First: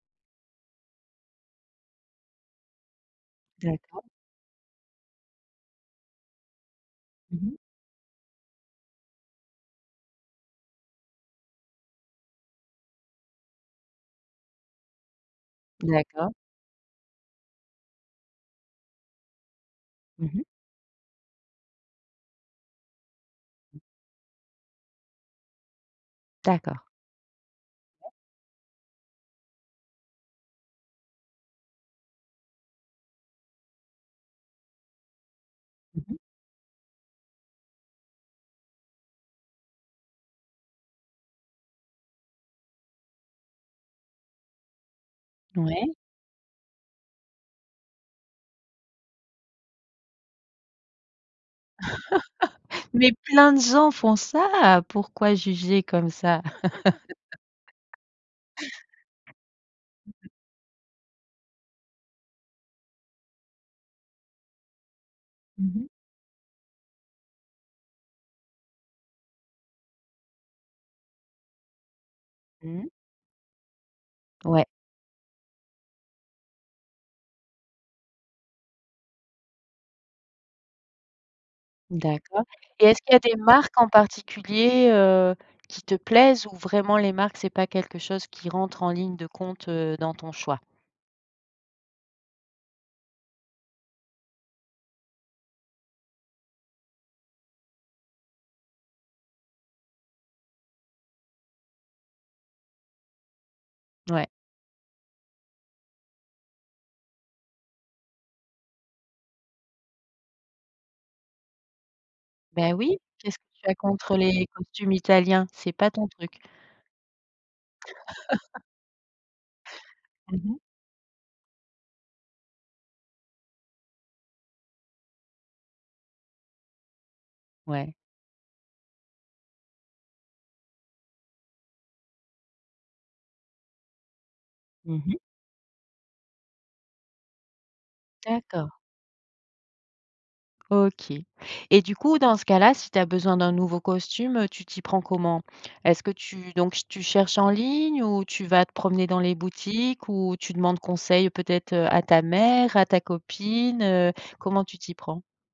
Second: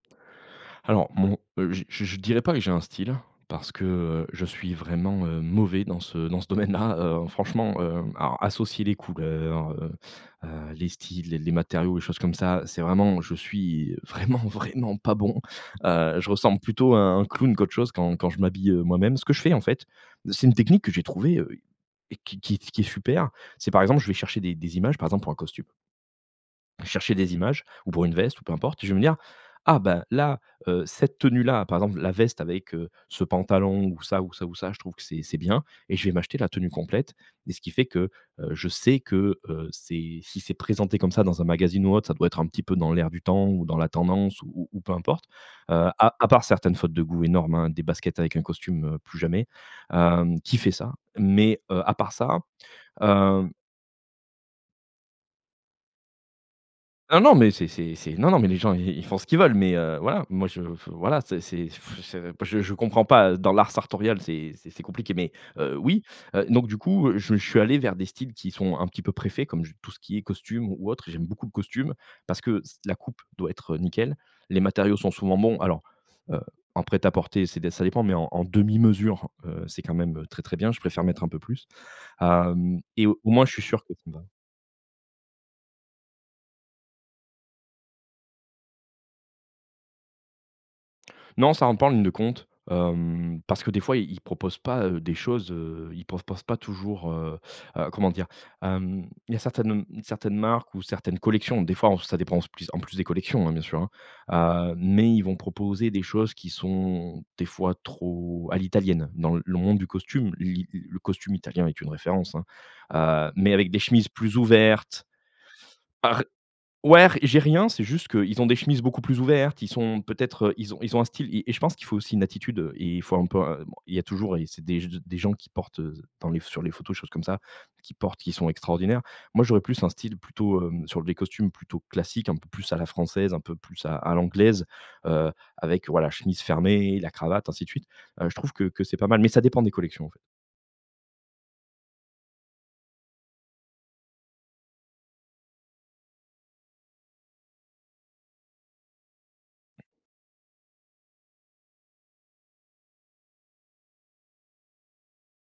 Alors mon je je je dirais pas que j'ai un style parce que, D'accord. heu, je suis vraiment, heu, mauvais dans ce dans ce domaine-là, heu, Mmh mh. franchement, heu, alors, associer les couleurs, heu, heu, les styles, les les matériaux, les choses comme ça, c'est vraiment je suis vraiment, vraiment pas bon. Heu, je D'accord. ressemble plutôt à un clown qu'autre chose quand quand je m'habille, heu, moi-même. Ce que je fais, en fait, Mmh mh. c'est une technique que j'ai trouvée, heu et qui qui est t qui est super. C'est par exemple, je vais chercher des des images, par exemple, pour un costume. D'accord. Chercher des images ou pour Ouais. une veste ou peu importe, je vais me dire: «Ah bah là, heu, cette tenue-là, par exemple, la veste avec, heu, ce pantalon ou ça ou ça ou ça, je trouve que c'est c'est bien» et je Mmh vais mh. m'acheter la tenue complète et ce qui fait que, heu, je sais que, heu, c'est si c'est présenté comme ça dans un magazine ou autre, ça doit être un petit peu dans l'air du temps ou dans la tendance ou ou ou peu importe. Heu, Ouais. à à part certaines fautes de goût énormes, hein, des baskets avec un costume, heu, plus jamais, hem, qui fait ça? Mais, heu, à part ça, Mais hem plein de gens font ça! Pourquoi juger comme ça? Ah non, mais c'est c'est c'est non, non, mais les gens, ils ils font ce qu'ils veulent mais, heu, voilà, moi je f voilà, c'est c'est ce b je je comprends pas, heu, dans l'art sartorial, c'est c'est c'est compliqué, mais Mmh heu, mh. oui. Heu, donc du coup, heu, je je suis allé vers des styles qui sont un petit peu pré-faits, comme je tout ce qui est costume ou ou autre. J'aime beaucoup le costume parce que c Mmh. la coupe doit être, heu, nickel. Les Ouais. matériaux sont souvent bons, alors, heu, en prêt-à-porter, c'est des ça dépend, mais en en demi mesure, heu, c'est quand même, heu, très, très bien. Je préfère mettre un peu plus. D'accord Hem et est-ce et qu'il y au a des moins, je suis marques sûr en que ça me va. particulier, heu, qui te plaisent ou vraiment les marques c'est pas quelque chose qui rentre en ligne de compte, heu, dans ton choix? Non ça rentre pas en ligne de compte, hem, parce que des fois, ils ils proposent pas, heu, des choses, heu, ils pensent pensent pas toujours, heu, heu, comment dire? Hem, il y a certaines, hem, certaines marques ou certaines collections, des fois, on ça dépend s plus en plus des collections, hein, bien sûr, Ouais. hein, heu, mais ils vont proposer des choses qui sont, des fois, trop à l'italienne. Dans l le monde du costume, l'i l le costume italien est une référence, hein, Bah oui. heu, Qu'est-ce que mais tu avec as des chemises contre plus les costumes ouvertes. italiens? C'est pas ton Ar truc? ouais r j'ai rien, c'est juste qu'ils ont des chemises beaucoup plus ouvertes, ils sont Mmh peut-être mh. ils ont ils ont un style et et je pense qu'il faut aussi une attitude et il faut un peu un bon, il y a toujours et c'est des g d des gens qui portent, heu, dans les ph sur les photos, choses comme ça, qui Ouais. portent, qui sont extraordinaires. Moi, j'aurais plus un style plutôt, hem, sur les costumes, plutôt classique, un peu plus à la française, un peu plus à à l'anglaise, Mmh mh. heu, avec, voilà, chemise fermée, la cravate, ainsi de suite, heu. Je trouve que D'accord. que c'est pas mal, mais ça dépend des collections, en fait. OK et du coup, dans ce cas-là, si tu as besoin d'un nouveau costume, heu, tu t'y prends comment? Est-ce que tu donc ch tu cherches en ligne ou tu vas te promener dans les boutiques ou tu demandes conseil peut-être, heu, à ta mère, à ta copine, heu, comment tu t'y prends?